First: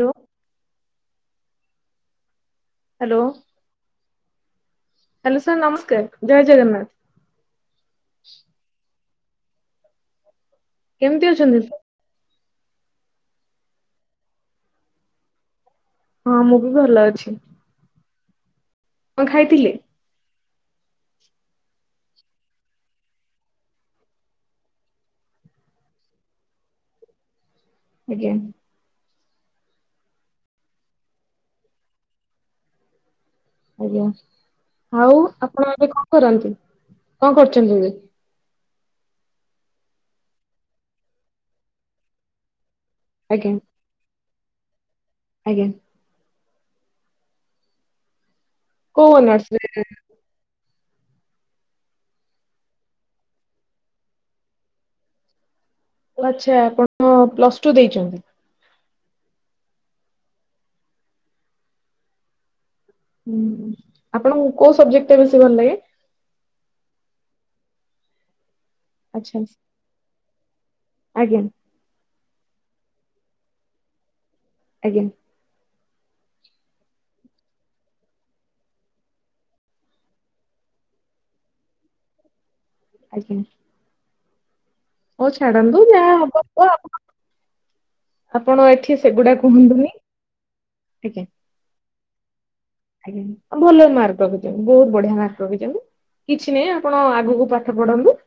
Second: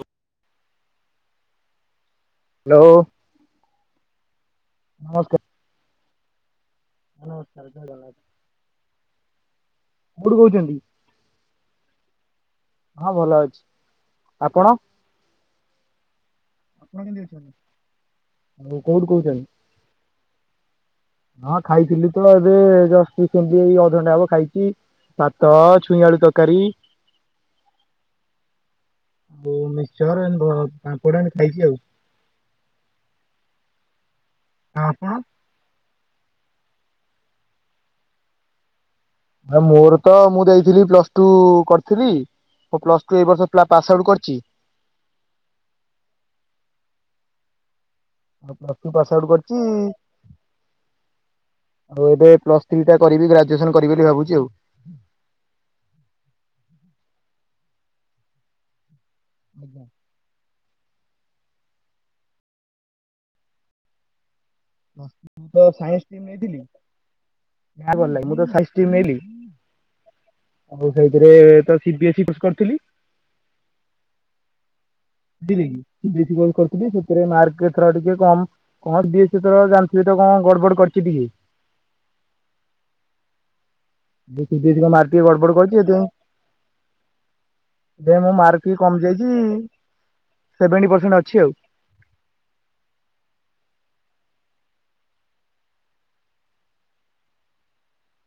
Do [unintelligible] hello hello sir ନମସ୍କାର, ଜୟ Jagannath. Hello sir, ଜୟ ଜଗନ୍ନାଥ। କୋଉଠି ରହୁଛନ୍ତି? କେମିତି ଅଛନ୍ତି? ହଁ ଭଲ ଅଛି, ଆପଣ? ହଁ ମୁଁ ବି ଆପଣ ଭଲ କେମିତି ଅଛି। ଅଛନ୍ତି? କୋଉଠୁ କଣ କହୁଛନ୍ତି--? ଖାଇଥିଲେ? [inaudible] ହଁ ଖାଇଥିଲି ତ, ଏବେ ଜଷ୍ଟ ସେମିତି ଏଇ ଅଧଘଣ୍ଟା ହେବ ଖାଇଛି। ଭାତ, ଛୁଇଁ ଆଳୁ ତରକାରୀ । ଆଜ୍ଞା । ଆଉ ମିକସର, ପାମ୍ପଡ ଖାଇଛି ଆଉ ଆଉ ଆପଣ ଏବେ କଣ କରନ୍ତି? କଣ କରୁଛନ୍ତି ଏବେ? ନା ମୋର ତ ମୁଁ ଦେଇଥିଲି ପ୍ଲସ ଟୁ କରିଥିଲି। ମୁଁ ପ୍ଲସ୍ ଟୁ ଏଇ ବର୍ଷ ଆଜ୍ଞା ପ୍ଲା ପାସ୍ ଆଉଟ୍ କରିଛି। ଆଜ୍ଞା। ପ୍ଲସ ଟୁ କୋଉ ପାସ ଆଉଟ କରିଛି। ଅନର୍ସରେ ଆଉ ଏବେ ପ୍ଲସ ଥ୍ରୀ ଟା କରିବି, ଗ୍ରାଜୁଏସନ କରିବି ବୋଲି ଭାବୁଛି ଆଉ ଆଛା, ଆପଣ ପ୍ଲସ ଟୁ ଦେଇଛନ୍ତି। ଆଜ୍ଞା । ହୁଁ ଆପଣ ମୁ ତ ସାଇନ୍ସ ନେଇଥିଲି । ଭଲ ଲ ମୁଁ ଆଚ୍ଛା ଆଉ ଆଜ୍ଞା ସେଥି [inaudible] କରିଥିଲି । ଆଜ୍ଞା ଦିନେକି [unintelligible] ବିଏସ ବ କରିଥିଲି, ସେଥିରେ ମାର୍କ ଏଥର ଟିକେ କମ କଣ ବିଏସ୍ ସିଥର ଜାଣିଥି ତ କଣ ଗଡ ବଡ କରିଛି। [unintelligible] ଆଜ୍ଞା । ବିଏସି ମାର୍କ କିଏ ଗଡ ବଡ କରିଛି, ସେଥିପାଇଁ ଯାହା ହବ ହବ ଦେ ମୋ ଆପଣ ମାର୍କ ଟ ଏଠି କମି ସେଗୁଡା ଯାଇଛି, କୁହନ୍ତୁନି ସେଭେଣ୍ଟି ଆଜ୍ଞା ପରସେଣ୍ଟ ଅଛି ଆଉ ଆଜ୍ଞା, ଭଲ ମାର୍କ ରଖିଛନ୍ତି ବହୁତ ବଢିଆ ମାର୍କ ରଖିଛନ୍ତି। କିଛି ନାହିଁ ଆପଣ ଆଗକୁ ପାଠ ପଢନ୍ତୁ।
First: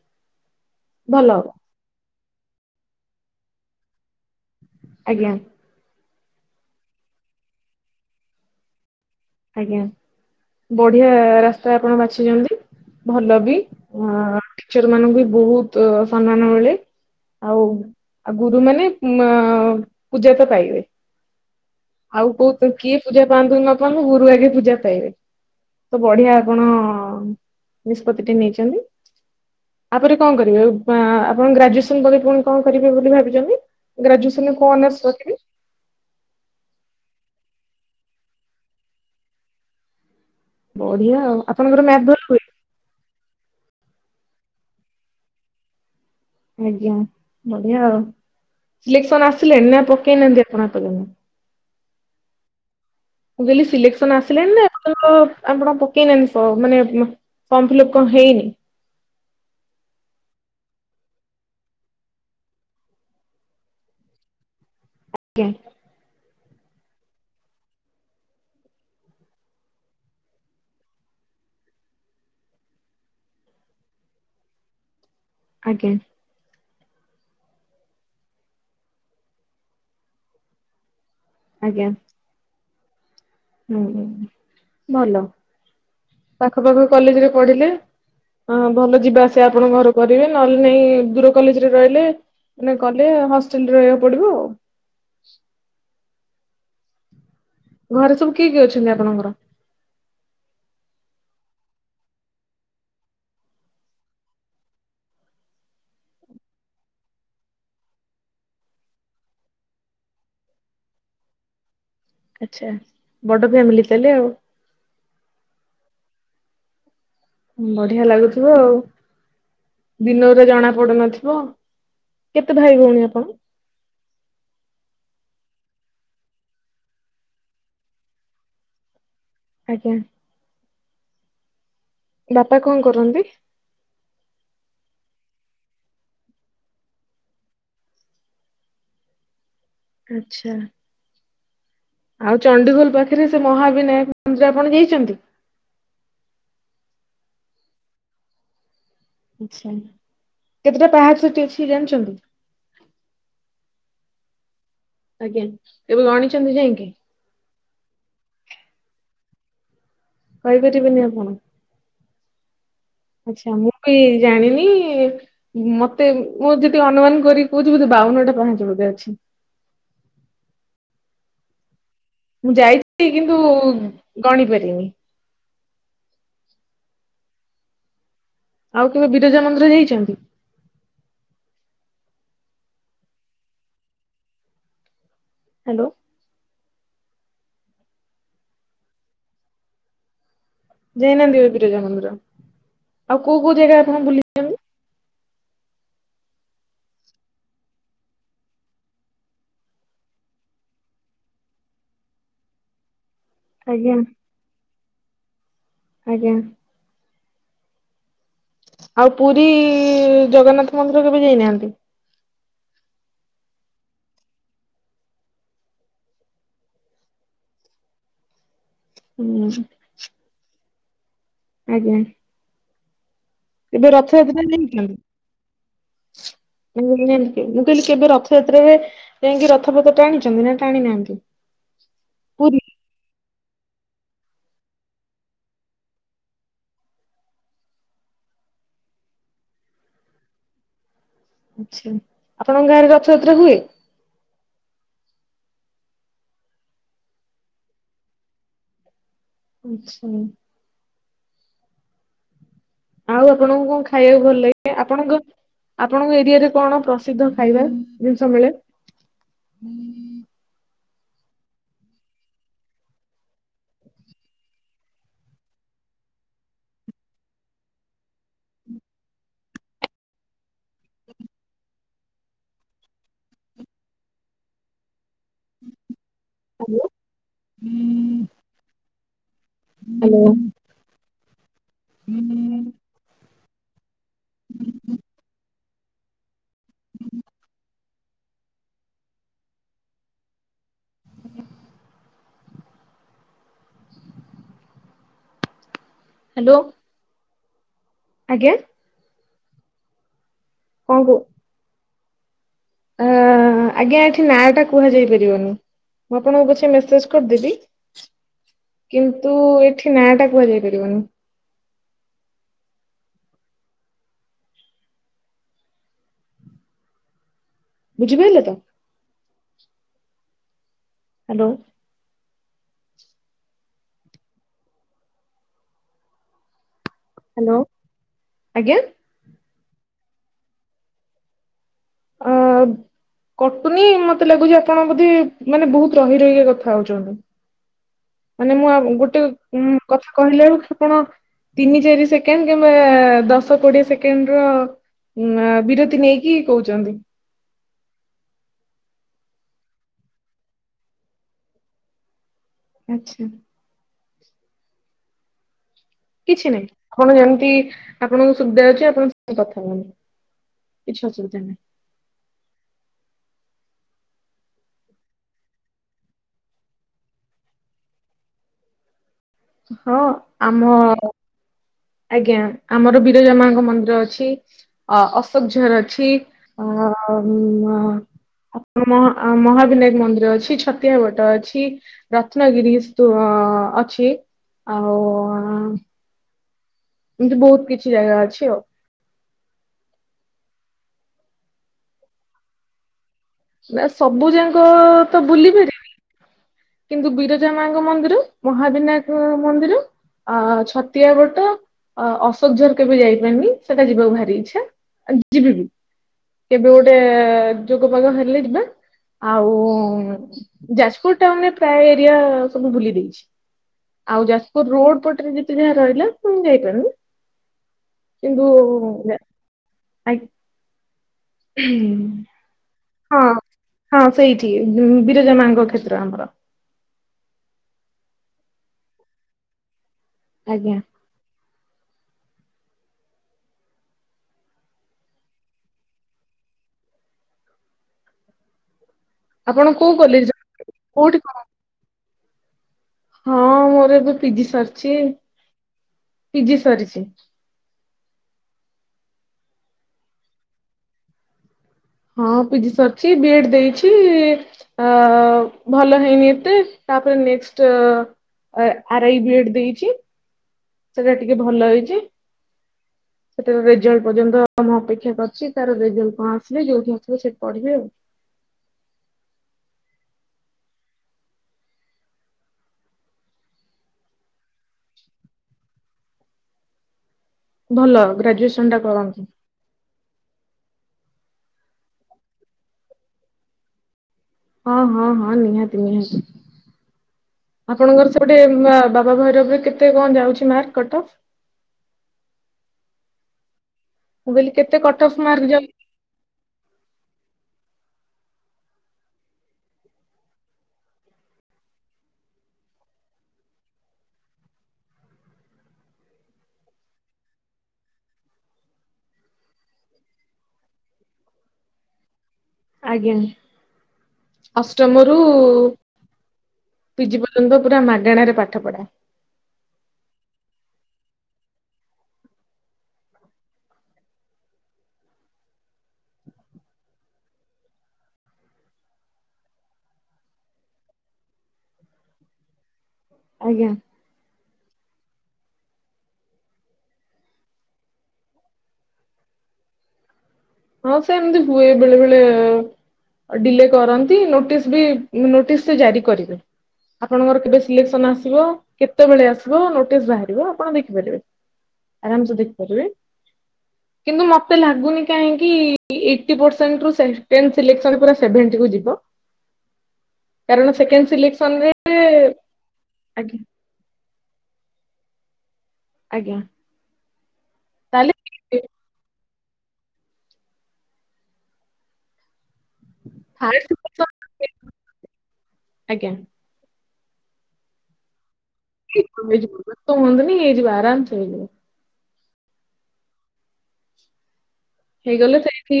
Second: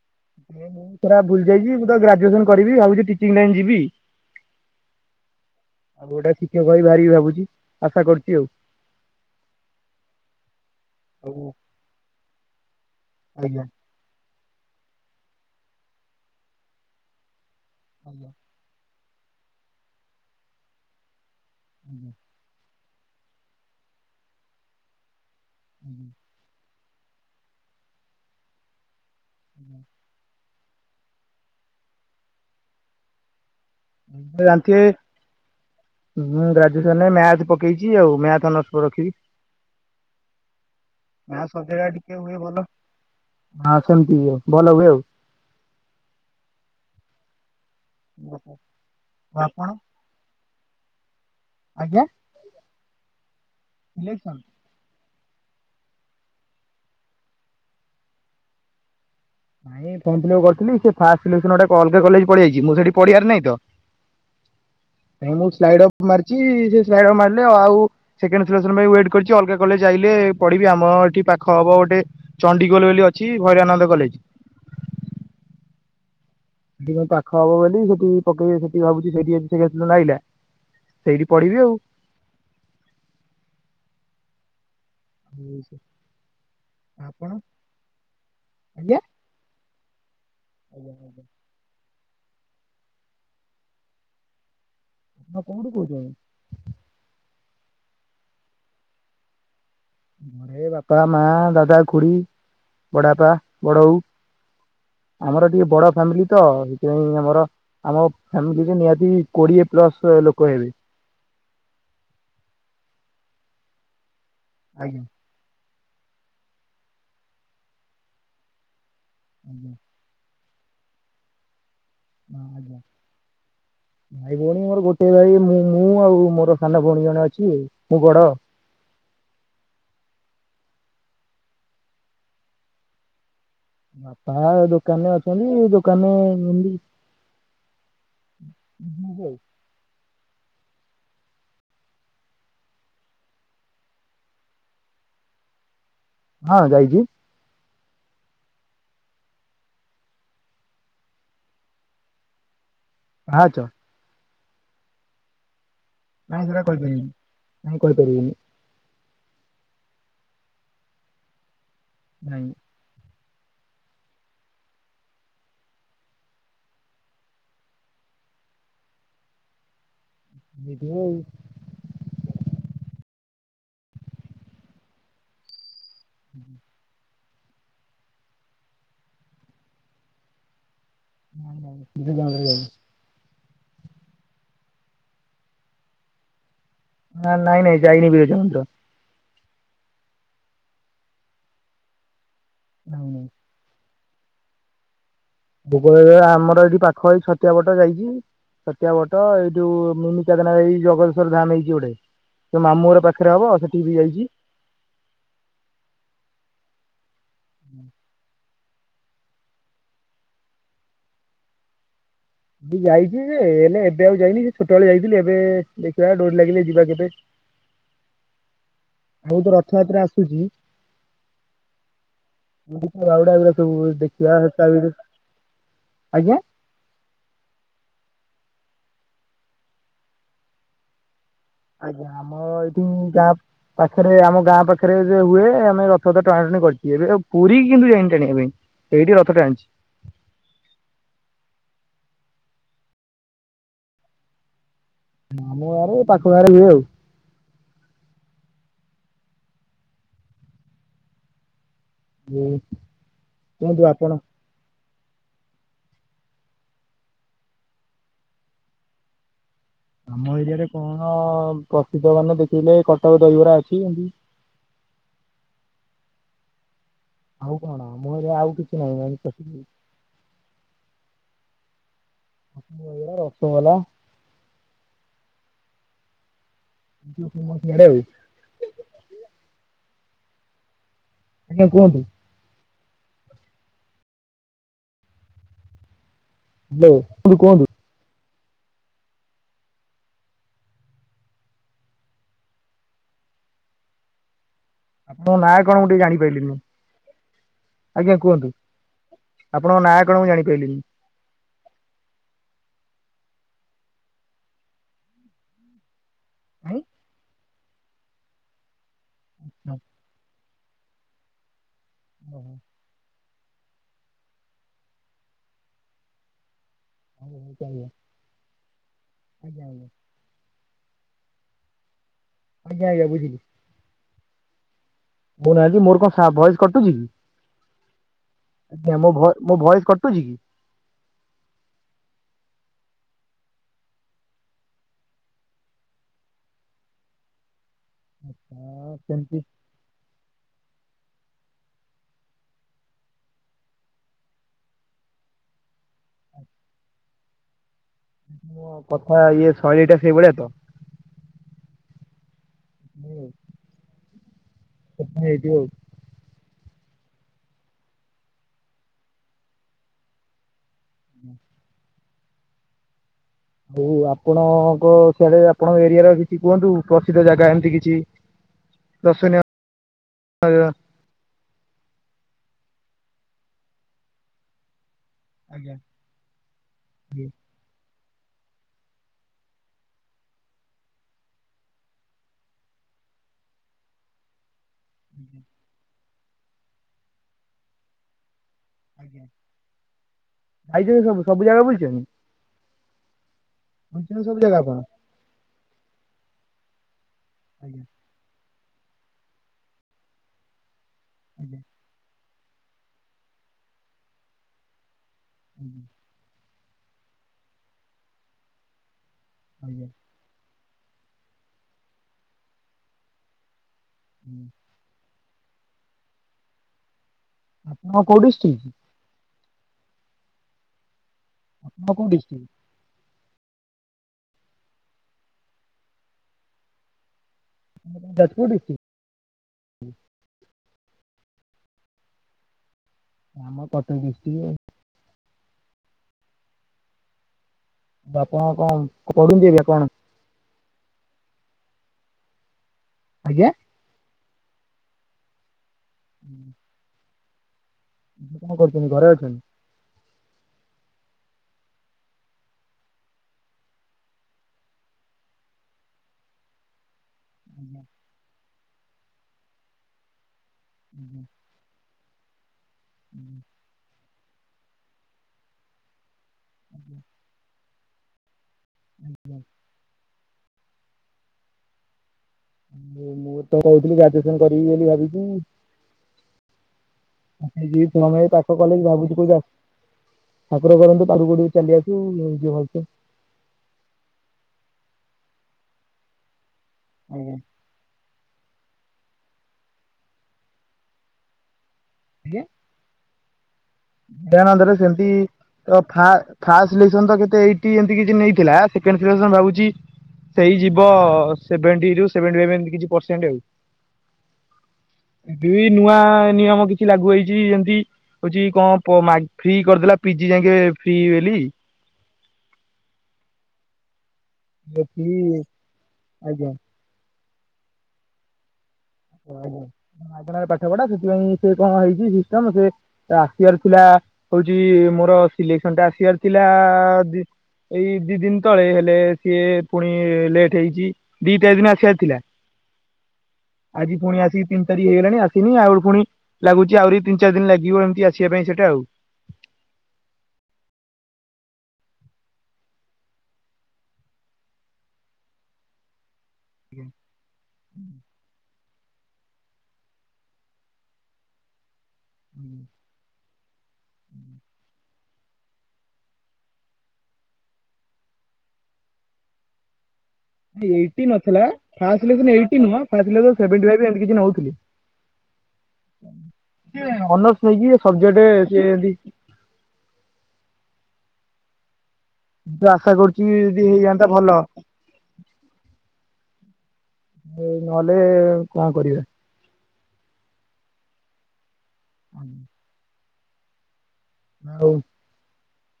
ମୁଁ ମୁଁ ପୁରା ଭଲ ହବ ଭୁଲି ଯାଇଛି ମୁଁ ତ ଗ୍ରାଜୁଏସନ କରିବି ଭାବୁଛି ଟିଚିଂ ଲାଇନ ଯିବି। ଆଜ୍ଞା। ଆଉ ଗୋଟେ ଶିକ୍ଷକ ହେଇ ବାହାରି ଭାବୁଛି ଆଶା କରୁଛି ଆଉ। ଆଜ୍ଞା ବଢିଆ ଆଉ ରାସ୍ତା ଆପଣ ବାଛିଛନ୍ତି। ଭଲ ବି ଆଜ୍ଞା ଅ ଟିଚର ମାନଙ୍କୁ ବି ବହୁତ ସମ୍ମାନ ମିଳେ। ଆଉ ଆଜ୍ଞା ଆଜ୍ଞା ଆଉ ଗୁରୁ ମାନେ ମ ପୂଜା ତ ପାଇବେ। ଆଉ କୋଉ କିଏ ପୂଜା ପାଆନ୍ତୁ ନ ପାନ୍ତୁ ମୁଁ ଗୁରୁ ଆଗେ ପୂଜା ପାଇବେ। ତ ଆଜ୍ଞା। ବଢିଆ ଆପଣ ନିଷ୍ପତିଟେ ନେଇଛନ୍ତି। ତାପରେ କଣ କରିବେ ଆ-ଆପଣ ଗ୍ରାଜୁଏସନ ପରେ ପୁଣି କଣ କରିବେ ବୋଲି ଭାବିଛନ୍ତି? ଗ୍ରାଜୁଏସନରେ କୋଉ ଜାଣିଥିବେ ଅନର୍ସ ରଖିବେ? ଗ୍ରାଜୁଏସନରେ ମ୍ୟାଥ ପକେଇଛି ଆଉ ମ୍ୟାଥ ଅନର୍ଷ ରଖିବି। ବଢିଆ ଆଉ ଆପଣଙ୍କର ମ୍ୟାଥ ଭଲ ହୁଏ? ହଁ ସେମିତି ଆଉ ଭଲ ହୁଏ ଆଉ। ଆଜ୍ଞା। ବଢିଆ ଆଉ ଓହୋ। ସିଲେକ୍ସନ ଆପଣ ଆସିଲେଣି ନା ପକେଇନାହାନ୍ତି ଆପଣଙ୍କ ଏପର୍ଯ୍ୟନ୍ତ? ଆଜ୍ଞା? ମୁଁ କହିଲି ସିଲେକ୍ସନ ଇଲେକ୍ସନ ଆସିଲାଣି ନା ଏପର୍ଯ୍ୟନ୍ତ ଆପଣ ପକେଇନାହାନ୍ତି ଫ ମାନେ ଫର୍ମ ଫିଲପ୍ କଣ ହେଇନି? ନାଇଁ ଫର୍ମ ଫିଲପ୍ କରିଥିଲି ସେ ଫାର୍ଷ୍ଟ ସିଲେକ୍ସନ ଗୁଡ଼ା ଅଲଗା କଲେଜ ପଳିଆଇଚି ମୁଁ ସେଇଠି ପଢ଼ିଆର ନାହିଁ ତ [inaudible] ନାଇଁ ଆଜ୍ଞା ମୁଁ ସ୍ଲାଇଡ ଅଫ୍ ମାରିଛି। ସ୍ଲାଇଡ ଅଫ୍ ମାରିଲି ଆଉ ସେକେଣ୍ଡ ସିଲେକ୍ସନ ପାଇଁ ୱେଟ କରିଚି ଅଲଗା କଲେଜ ଆଇଲେ ପଢିବି ଆମ ଏଠି ପାଖ ହବ। ଗୋଟେ ଚଣ୍ଡୀଖୋଲ ବୋଲି ଅଛି ଭୈରାନନ୍ଦ କଲେଜ। ଆଜ୍ଞା। ସେଠି ପାଖ ହବ ବୋଲି ସେଠି ପକେଇ ସେଠି ଭାବୁଛି ସେଠି ଏମ୍ ସି [unintelligible] ଆଇଲା। ସେଇଠି ପଢିବି ଆଉ। ଆଜ୍ଞା ହୁଁ ହୁଁ। ଭଲ ପାଖ ପାାଖ କଲେଜରେ ଆପଣ ପଢିଲେ ହଁ ଆଜ୍ଞା। ଭଲ ଯିବା ଆସିବା ଆପଣଙ୍କ ଘର କରିବେ ନହେଲେ ନାଇଁ ଦୂର କଲେଜରେ ରହିଲେ ମାନେ ଗଲେ ହଷ୍ଟେଲରେ ରହିବାକୁ ପଡିବ ଆଉ। ଆପଣ କୋଉଠୁ କହୁଛନ୍ତି? ଘରେ ସବୁ କିଏ କିଏ ଅଛନ୍ତି ଆପଣଙ୍କର? ଘରେ ବାପା, ମା, ଦାଦା, ଖୁଡି, ବଡ଼ବାପା, ବଡବୋଉ ଆମର ଟିକେ ବଡ ଫାମିଲି ତ ସେଥିପାଇଁ ଆମର ଆମ ଫାମିଲି ନିହାତି ରେ କୋଡିଏ ପ୍ଲସ ଲୋକ ହେବେ। ଆଚ୍ଛା ବଡ ଫ୍ୟାମିଲି ତାହେଲେ ଆଉ। ଆଜ୍ଞା। ବଢିଆ ଲାଗୁଥିବ ଆଉ। ଆଜ୍ଞା। ଦିନରେ ଜଣା ପଡୁନଥିବ। କେତେ ଭାଇ ଆଜ୍ଞା ଭଉଣୀ ଆପଣ? ଭାଇ ଭଉଣୀ କଣ ମୋର ଗୋଟେ ଭାଈ। ମୁଁ ମୁଁ ଆଉ ମୋର ସାନ ଭଉଣୀ ଜଣେ ଅଛି ମୁଁ ବଡ। ଆଜ୍ଞା। ବାପା କଣ କରନ୍ତି? ବାପା ଦୋକାନରେ ଅଛନ୍ତି ଦୋକାନରେ ଅଛନ୍ତି। [unintelligible] ଆଚ୍ଛା। ଆଉ ଚଣ୍ଡିଖୋଲ ପାଖରେ ସେ ମହାବିନାୟକ ମନ୍ଦିର ଆପଣ ଯାଇଛନ୍ତି? ହଁ ଯାଇଚି। ଆଚ୍ଛା କେତେଟା ପାହାଚ ସେଠି ଅଛି ଜାଣିଛନ୍ତି? ପାହାଚ? ଆଜ୍ଞା କେବେ ନାଇଁ ଗଣିଛନ୍ତି ସେଟା ଯାଇକି? କହିପାରିବିନି ନାଇଁ କହିପାରିବିନି କହି ପରିବେନି ଆପଣ? ନାଇଁ। ଆଚ୍ଛା ମୁଁ ବି ଜାଣିନି ମତେ ମୁଁ ଯଦି ଅନୁମାନ କରି କହୁଛି ବୋଧେ ବା ଆଉନ ଟା ପାହାଚ ବୋଧେ ଅଛି। ଦେଖିଆ ଆଉ। ମୁଁ ଯାଇଛି କିନ୍ତୁ ଗଣି ପାରିନି। [inaudible] ଆଉ କେବେ ବିରଜା ମନ୍ଦିର ଯାଇଛନ୍ତି? ଦି ଜଣ ଯାଉଛୁ। ହ୍ୟାଲୋ। ନା ନାଇଁ ନାଇଁ ଯାଇନି ବିରଜା ମନ୍ଦିର। ଯାଇନାହାନ୍ତି କେବେ ବିରଜା ମନ୍ଦିର ମନ୍ଦିର। ଆଉ କୋଉ କୋଉ ଜାଗା ଆପଣ ବୁଲିଛନ୍ତି? [unintelligible] ଆମର ଏଠି ପାଖ ଏଇ ଛତିଆ ବାଟ ଯାଇକି। ଚାତ୍ତିଆ ବଟ ଏଇ ଯୋଉ ମିନିଚଦନା ଏଇ ଜଗଦେଶଵର ଧାମ ହେଇଛି ଗୋଟେ ଯୋଉ ମାମୁଁର ଘର ପା ପାଖରେ ହବ ଅଧ ଆଜ୍ଞା ଟ୍ରିପ ଯାଇଛି। ଆଜ୍ଞା। [inaudible] ଆଉ ପୁରୀ ଜଗନ୍ନାଥ ମନ୍ଦିର କେବେ ଯାଇନାହାନ୍ତି? ଯାଇଛି ଯେ ହେଲେ ଏବେ ଆଉ ଯାଇନି ସେ ଛୋଟ ବେଳେ ଯାଇଥିଲି ଏବେ ଦେଖିବା ଡୋରି ଲାଗିଲେ ଯିବା କେବେ। [inaudible] ଆଗକୁ ତ ହୁଁ। ରଥଯାତ୍ରା ଆସୁଛି। ଆଜ୍ଞା। ଗୁଣ୍ଡିଚା ବାହୁଡା ଏଗୁଡା ସବୁ ଏବେ ଦେଖିବା ରଥଯାତ୍ରା ତା ଭିତରେ ନେଇଛନ୍ତି। ଆଜ୍ଞା। [unintelligible] ମୁଁ କହିଲି କେବେ ରଥଯାତ୍ରାରେ ଯାଇକି ରଥ ପଥ ଟାଣିଛନ୍ତି ନା ଟାଣି ନାହାନ୍ତି? ଆଜ୍ଞା ଆମ ପୁରୀ ଏଇଠି ଯାହା ପାଖରେ ଆମ ଗାଁ ପାଖରେ ହୁଏ ଆମେ ରଥ ରଥ ଟଣା ଟଣି କରିଛେ ଏବେ ଆଉ ପୁରୀ କେବେ ଯାଇନି ଟାଣିବା ପାଇଁ। ଏଇଠି ରଥ ଟାଣିଛି। ଆଚ୍ଛା ଆପଣଙ୍କ ଗାଁରେ ରଥଯାତ୍ରା ହୁଏ? ମାମୁଁ ବାରେ ଏଇ ପାଖ ଗାଁ ରେ ହୁଏ ଆଉ। ଆଚ୍ଛା। ହୁଁ। ଆଉ ଆପଣ ଙ୍କୁ କଣ ଖାଇବାକୁ ଭଲ ଲାଗେ? ଆ ଆପଣଙ୍କ ଆପଣଙ୍କ ଏରିଆରେ କଣ ପ୍ରସିଦ୍ଧ ଖାଇବା ଜିନିଷ ମିଳେ? ଆମ ଏରିଆରେ କଣ ପ୍ରସିଦ୍ଧ ମାନେ ଦେଖେ କଟକ ଦହିବରା ଅଛି ଏମତି। [inaudible] ଆଉ କଣ ମୋର ଆଉ କିଛି ନାହିଁ ନାଇ ସେତିକି। ଏଇଡା ରସଗୋଲା [unintelligible] ହ୍ୟାଲୋ। ଆଜ୍ଞା କୁହନ୍ତୁ। ହୁଁ ହୁଁ ହ୍ୟାଲୋ ଖୁଡି କୁହନ୍ତୁ? ଆପଣ ନାଁ କଣ ମୁଁ ଟିକେ ହ୍ୟାଲୋ ଜାଣିପାରିଲିନି। ଆଜ୍ଞା କୁହନ୍ତୁ ଆପଣଙ୍କ ନାଁ କଣ ମୁଁ ଜାଣି ହଁ କୋ ଆ ଆଜ୍ଞା ଏଠି ନାଁ ଟା କୁହାଯାଇ ପାରିବନି ମୁଁ ଆପଣଙ୍କୁ ପଛେ ଆଁ ମେସେଜ କରିଦେବି। କିନ୍ତୁ ଏଠି ନାଁ ଟା କୁହାଯାଇ ପାରିବନି। [inaudible] [unintelligible] ବୁଝିପାଇଲେ ତ? ଆଜ୍ଞା, ଆଜ୍ଞା। ହାଲୋ। ଆଜ୍ଞା, ଆଜ୍ଞା ବୁଝିଲି। ମୁଁ କହିନି ଆଜି ମୋର କଣ ସା ଭଏସ କଟୁଚି କି ହ୍ୟାଲୋ। ଆଜ୍ଞା ମୋ ଭ‌ଏ ମୋ ଭଏସ୍ କଟୁଚି କି? ହବ୍। କଟୁନି ମତେ ଲାଗୁଚି ଆପଣ ବୋଧେ ମାନେ ବୋହୁତ ରହି ରହିକି କଥା ହୋଉଚନ୍ତି। ମାନେ ମୁଁ ହଁ ଗୋଟେ ସେମିତି ଉଁ କଥା କହିଲା ବେଳୁକୁ ଆପଣ ତିନି ଚାରି ସେକେଣ୍ଡ କିମ୍ବା ଦଶ କୋଡିଏ ସେକେଣ୍ଡ ର ନାଁ ବିରତି ନେଇକି କୋହୁଚନ୍ତି। ମୋ କଥା ଇଏ ଶୈଳୀଟା ସେଇଭଲିଆ ତ। ଆଚ୍ଛା। ସେଥିପାଇଁ [unintelligible] ହେଇଥିବ ଆଉ। କିଛି ନାହିଁ ଆପଣ ଯେମିତି ଆପଣଙ୍କ ସୁବିଧା ହୋଉଚି ଆପଣ ସେମିତି କଥା ହୁଅନ୍ତୁ। କିଛି ଅସୁବିଧା ନାହିଁ‌ ହୋଉ ଆପଣଙ୍କ ସିଆଡେ ଆପଣଙ୍କ ଏରିଆ ର କିଛି କୁହନ୍ତୁ ପ୍ରସିଦ୍ଧ ଜାଗା ଏମତି କିଛି। ହଁ ଦର୍ଶନୀୟ ହଁ ଜାଗା। ଆମ ଆଜ୍ଞା ଆମର ବିରଜା ମାଙ୍କ ମନ୍ଦିର ଅଛି। ଆଜ୍ଞା ଅ-ଅଶୋକଝର ଅଛି। ଅ ଉଁ ମ-ଆ ମହାବିନାୟକ ମନ୍ଦିର ଅଛି ଛତିଆ ବଟ ଅଛି। ରତ୍ନଗିରି ସୁ ଅ ଅଛି। ଆଉ। ଏମତି ବୋହୁତ କିଛି ଜାଗା ଅଛି ଆଉ। ଆଜ୍ଞା ଯାଇଛନ୍ତି ସବୁ ସବୁ ଜାଗା ବୁଲିଚନ୍ତି? ନା ସବୁ ଜାଗା ଯାକ ଆପଣ ତ ବୁଲି ପାରି କିନ୍ତୁ ବିରଜା ମାଙ୍କ ଆଜ୍ଞା ମନ୍ଦିର ମହାବିନାୟକ ମନ୍ଦିର ଅ ଛ ତିଆ ବଟ ଆଜ୍ଞା ଅଶୋକଝର କେବେ ଯାଇପାରିନି ସେଟା ଯିବାକୁ ଭାରି ଇଚ୍ଛା। ଯିବି ବି। ହୁଁ। କେବେ ଗୋଟେ ଯୋଗ ପାଗ ହେଲେ ଯିବା ଆଉ ଆଜ୍ଞା ଯାଜପୁର ଟାଉନ ଏ ପ୍ରାୟ ଏରିଆ ସବୁ ବୁଲି ଦେଇଚି। ଆଉ ଆଜ୍ଞା। ଯାଜପୁର ରୋଡ ପଟେ ରେ ଯେତେ ଯାହା ରହିଲା ମୁୁଁ ଯାଇପାରୁନି ଆପଣ କୋଉ କିନ୍ତୁ ଡିଷ୍ଟ୍ରିକ୍ଟ ଆ ଆଉ କୋଉ ଡିଷ୍ଟିକ୍? ହଁ ହଁ ସେଇଠି ବିରଜା ମାଙ୍କ କ୍ଷେତ୍ର ଆମର। ଯାଜପୁର ଡିଷ୍ଟିକ। ଆଜ୍ଞା। ଆମର କଟକ ଡିଷ୍ଟକ ଆଉ। ବାପା ମା କମ ଆପଣ କୋଉ କଲେଜ ରେ କୋଉଠି କଣ ହଁ ଆଜ୍ଞା ମୋର ଏବେ ପିଜି ସରିଚି। ପିଜି ସରିଚି। କଣ କରୁଚନ୍ତି ଘରେ ଅଛନ୍ତି? ହଁ ପିଜି ସରିଚି ବିଇଡି ଦେଇଚି ଆ ଭଲ ହେଇନି ଏତେ। ତାପରେ ନେକଷ୍ଟ ଆରାଇ ବିଇଡି ଦେଇଚି। ସେଟା ଟିକେ ଭଲ ହେଇଚି। ସେଟାର ରେଜଲ୍ଟ ପର୍ଯ୍ୟନ୍ତ ମୁ ଅପେକ୍ଷା କରିଚି ତାର ରେଜଲ୍ଟ କଣ ଆସିଲେ ଯୋଉଠି ଆସିବ ସେଠି ପଢିବି ଆଉ। ଆଜ୍ଞା। ମୁଁ ତ କହୁଥିଲି ଗ୍ରାଜୁଏସନ କରିବି ବୋଲି ଭାବିଚି। ଏଇ ଭଲ ତମେ ପାଖ ଗ୍ରାଜୁଏସନ କଲେ ଟା ଭାବୁଚି କରନ୍ତୁ କୋଉ ଜାଗା ଠାକୁର କରନ୍ତୁ ଚାରୁ ଗୋଡି ଚାଲି ଆସୁ ଯିବା ଭଲସେ ହଁ ହଁ ହଁ ନିହାତି ନିହାତି ଆଜ୍ଞା ଆପଣଙ୍କର ସେ ସେପଟେ ମା ବାବା ଭୈରବରେ କେତେ କଣ ଯାଉଛି ମାର୍କ କଟକ? ଆଜ୍ଞା? ମୁଁ କହିଲି ଦାନନ୍ଦରେ କେତେ କଟ ସେମିତି ଅଫ୍ ମାର୍କ ଯାଉ ତ ଫା ଫାଷ୍ଟ ସିଲେକ୍ସନ୍ ତ କେତେ ଏଇ ଏମତି କିଛି ନେଇଥିଲା, ସେକେଣ୍ଡ ସେଲେକ୍ସନ୍ ଭାବୁଚି ସେଇ ଯିବ ସେଭେଣ୍ଟିରୁ ସେଭେଣ୍ଟି ଫାଇଭ ଏମିତି କିଛି ପରସେଣ୍ଟ ଆଉ ଏବେ ବି ନୂଆ ନିୟମ କିଛି ଲାଗୁ ହେଇଚି ଯେମିତି ହଉଚି କଁ ପ ମାଗି ଫ୍ରୀ କରିଦେଲା ପିଜି ଯାଙ୍କେ ଫ୍ରୀ ବେଲି। ଆଜ୍ଞା ଅଷ୍ଟମ ରୁ ଫ୍ରି ଆଜ୍ଞା। ପିଜି ପ ଏବେପୁରା ମାଗେଣାରେ ପାଠ ପଢା। ନାହିଁ। ମାଗଣାରେ ପାଠ ପଢା ସେଥିପାଇଁ ସେ କଣ ହେଇଚି ସିଷ୍ଟମ ସେ ଆସିବାର ଥିଲା ହଉଚି ମୋର ସିଲେକ୍ସନ ଟା ଆସିବାର ଥିଲା ଆ ଦି ଏଇ ଦି ଦିନ ତଳେ ହେଲେ ସିଏ ପୁଣି ଲେଟ୍ ହେଇଛି ଦିଟା ଦିନ ଆସିବାର ଥିଲା ହୁଁ। ଆଜି ପୁଣି ଆସିକି ତିନି ଡେରି ହେଇଗଲାଣି ଆସିନି ଆଉ ପୁଣି ଲାଗୁଛି ଆହୁରି ତିନି ଚାର ଦିନ ଲାଗିବ ଏମିତି ଆସିବା ପାଇଁ ସେଟା ଆଉ। ହଁ ସେମତି ହୁଏ ବେଳେବେଳେ ଏ ଡିଲେ କରନ୍ତି, ନୋଟିସ୍ ବି ନୋଟିସ୍ ଜାରି କରିବେ। ଆପଣଙ୍କର କେବେ ସିଲେକ୍ସନ୍ ଆସିବ? କେତେବେଳେ ଆସିବ ନୋଟିସ୍ ବାହାରିବ, ଆପଣ ଦେଖିପାରିବେ ଆରାମସେ ଦେଖିପାରିବେ। କିନ୍ତୁ ମତେ ଲାଗୁନି କାହିଁ କି ଏଇଟି ପରସେଣ୍ଟରୁ ସେଣ୍ଟେସ ସିଲେକ୍ସନ ପୁରା ସେଭେଣ୍ଟି କୁ ଯିବ। କାରଣ ସେକେଣ୍ଡ ଏଇଟି ନଥିଲା ସିଲେକ୍ସନରେ ଫାଷ୍ଟ ସିଲେକ୍ସନ ଏଇଟି ନୁହଁ ଫାଷ୍ଟ ଆଜ୍ଞା ସିଲେକ୍ସନ ସେଭେଣ୍ଟୀ ଫାଇଭ ଏମିତି କିଛି ନଉଥିଲେ। ଆଜ୍ଞା ଅନର୍ସ ନେଇକି ତାହେଲେ ସବ୍ଜେକ୍ଟ କିଏ ଏନ୍ତି ଆଶା କରୁଚି ଯଦି ଫାଷ୍ଟ ହେଇଯାଆନ୍ତା ସିଲେକ୍ସନ ଭଲ ଆଜ୍ଞା ଏ ନହେଲେ କଣ [unintelligible] କରିବା ହେଇଯିବ ବ୍ୟସ୍ତ ହୁଅନ୍ତୁନି ହେଇଯିବ ଆରାମସେ ହେଇଯିବ । ହଁ। ହେଇଗଲେ ସେଇଠି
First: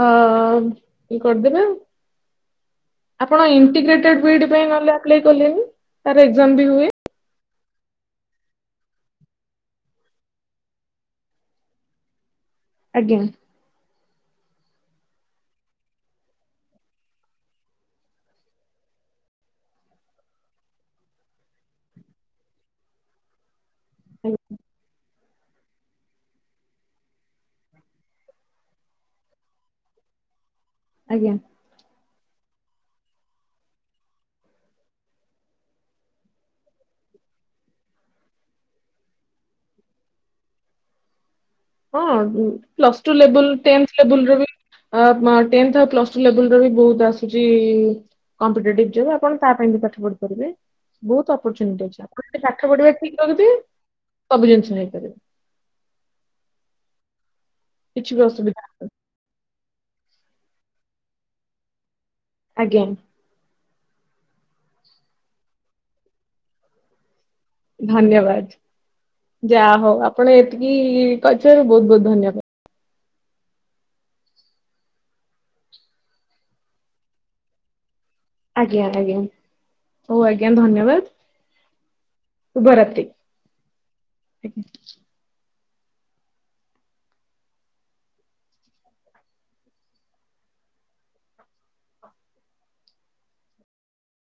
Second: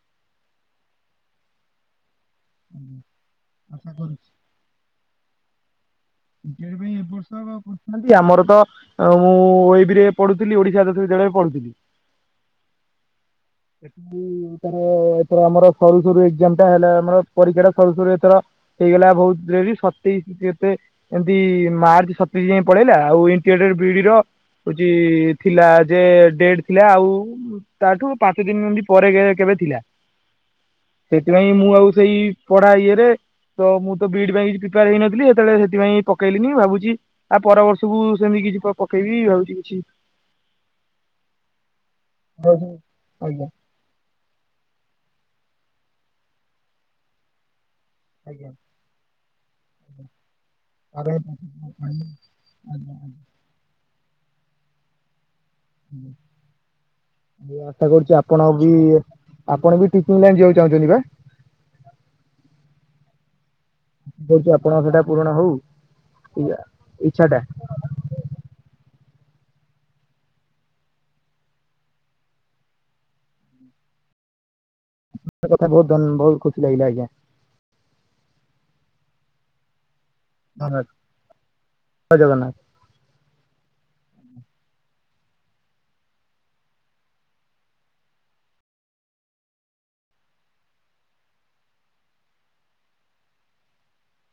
ଅ ଇଏ କରିଦେବେ ଆପଣ ଆଶା ଇଣ୍ଟିଗ୍ରେଟେଡ କରୁଛି ବି ଡି ପାଇଁ ନହେଲେ ଆପ୍ଲାଏ କଲେନି? ତାର ଏକ୍ଜାମ [unintelligible] ବି ହୁଏ। ପାଇଁ ଏ ବର୍ଷ ହବ ଆମର ତ ମୁଁ ଏବିରେ ପଢୁଥିଲି ଓଡ଼ିଶା ଆଦର୍ଶ ବିଦ୍ୟାଳୟରେ ପଢୁଥିଲି। ଆଜ୍ଞା। ଏଥର ଆମର ସରୁ ସରୁ ଏକ୍ସାମଟା ହେଲା ଆମର ପରୀକ୍ଷା ଟା ସରୁ ସରୁ ଏଥର ହେଇଗଲା ବହୁତ ଡେରି ସତେଇଶି କେତେ ଏମତି ମାର୍ଚ୍ଚ ସତେଇଶି ଯାଏଁ ପଳେଇଲା ଆଉ ଏ ଟେ ଡେ ବିଡିର ଆଜ୍ଞା। ହଉଛି ଥିଲା ଯେ ଡେଟ ଥିଲା ଆଉ ତାଠୁ ପାଞ୍ଚ ଦିନି ଏମତି ପରେ କେବେ ଥିଲା ଆଜ୍ଞା। ସେଥିପାଇଁ ମୁଁ ଆଉ ସେଇ ପଢା ଇଏରେ ତ ମୁଁ ତ ବି ଡି ପାଇଁ କିଛି ପ୍ରିପେୟାର ହେଇନଥିଲି, ସେତେବେଳେ ସେଥିପାଇଁ ପକେଇଲିନି ଭାବୁଛି ଆ ପରବର୍ଷକୁ ସେମିତି କିଜି କଁ ପକେଇବି ଭାବିଛି କିଛି ହଁ ଆଜ୍ଞା ପ୍ଲସ ଟୁ ଲେବଲ ଟେନ୍ଥ ଲେବଲର ବି ଅ ହଁ ଟେନ୍ଥ ଆଉ ପ୍ଲସ୍ ଟୁ ଲେବଲ ର ବି ବହୁତ ଆସୁଚି ଆଜ୍ଞା କମ୍ପିଟେଟିଭ ଜବ୍ ଆପଣ ତା ପାଇଁ ବି ପାଠ ପଢି ପାରିବେ ଆର ବହୁତ ଅପରଚୁନିଟୀ ଅଛି ଆପଣ ପାଠ ପଢିବା ଆଜ୍ଞା। ଠିକ ରଖିଥିବେ ସବୁ ଜିନିଷ ହେଇପାରିବ। ହୁଁ। ମୁଁ ଆଶା କିଛି କରୁଛି ଆପଣ ଅସୁବିଧା ବି ହବନି। ଆପଣ ବି ଟିଚିଂ ଲାଇନ ଯିବାକୁ ଚାହୁଁଛନ୍ତି ବା? ଆଜ୍ଞା। [unintelligible] ଆପଣଙ୍କ ସେଟା ପୁରଣ ହୋଉ ଇଚ୍ଛା ଟା। ଧନ୍ୟବାଦ୍। ଯାହା ହଉ ଆପଣ ଏତିକି କହିଥିବାରୁ ବହୁତ୍ ବହୁତ୍ ଧନ୍ୟବାଦ। [unintelligible] ବହୁତ ବହୁତ ଖୁସି ଲାଗିଲା ଆଜ୍ଞା। ଆଜ୍ଞା ଆଜ୍ଞା ହଉ ଆଜ୍ଞା ଧନ୍ୟବାଦ ଧନ୍ୟବାଦ୍। ଜୟ ଜଗନ୍ନାଥ। ଶୁଭ ରାତ୍ରି। ଆଜ୍ଞା।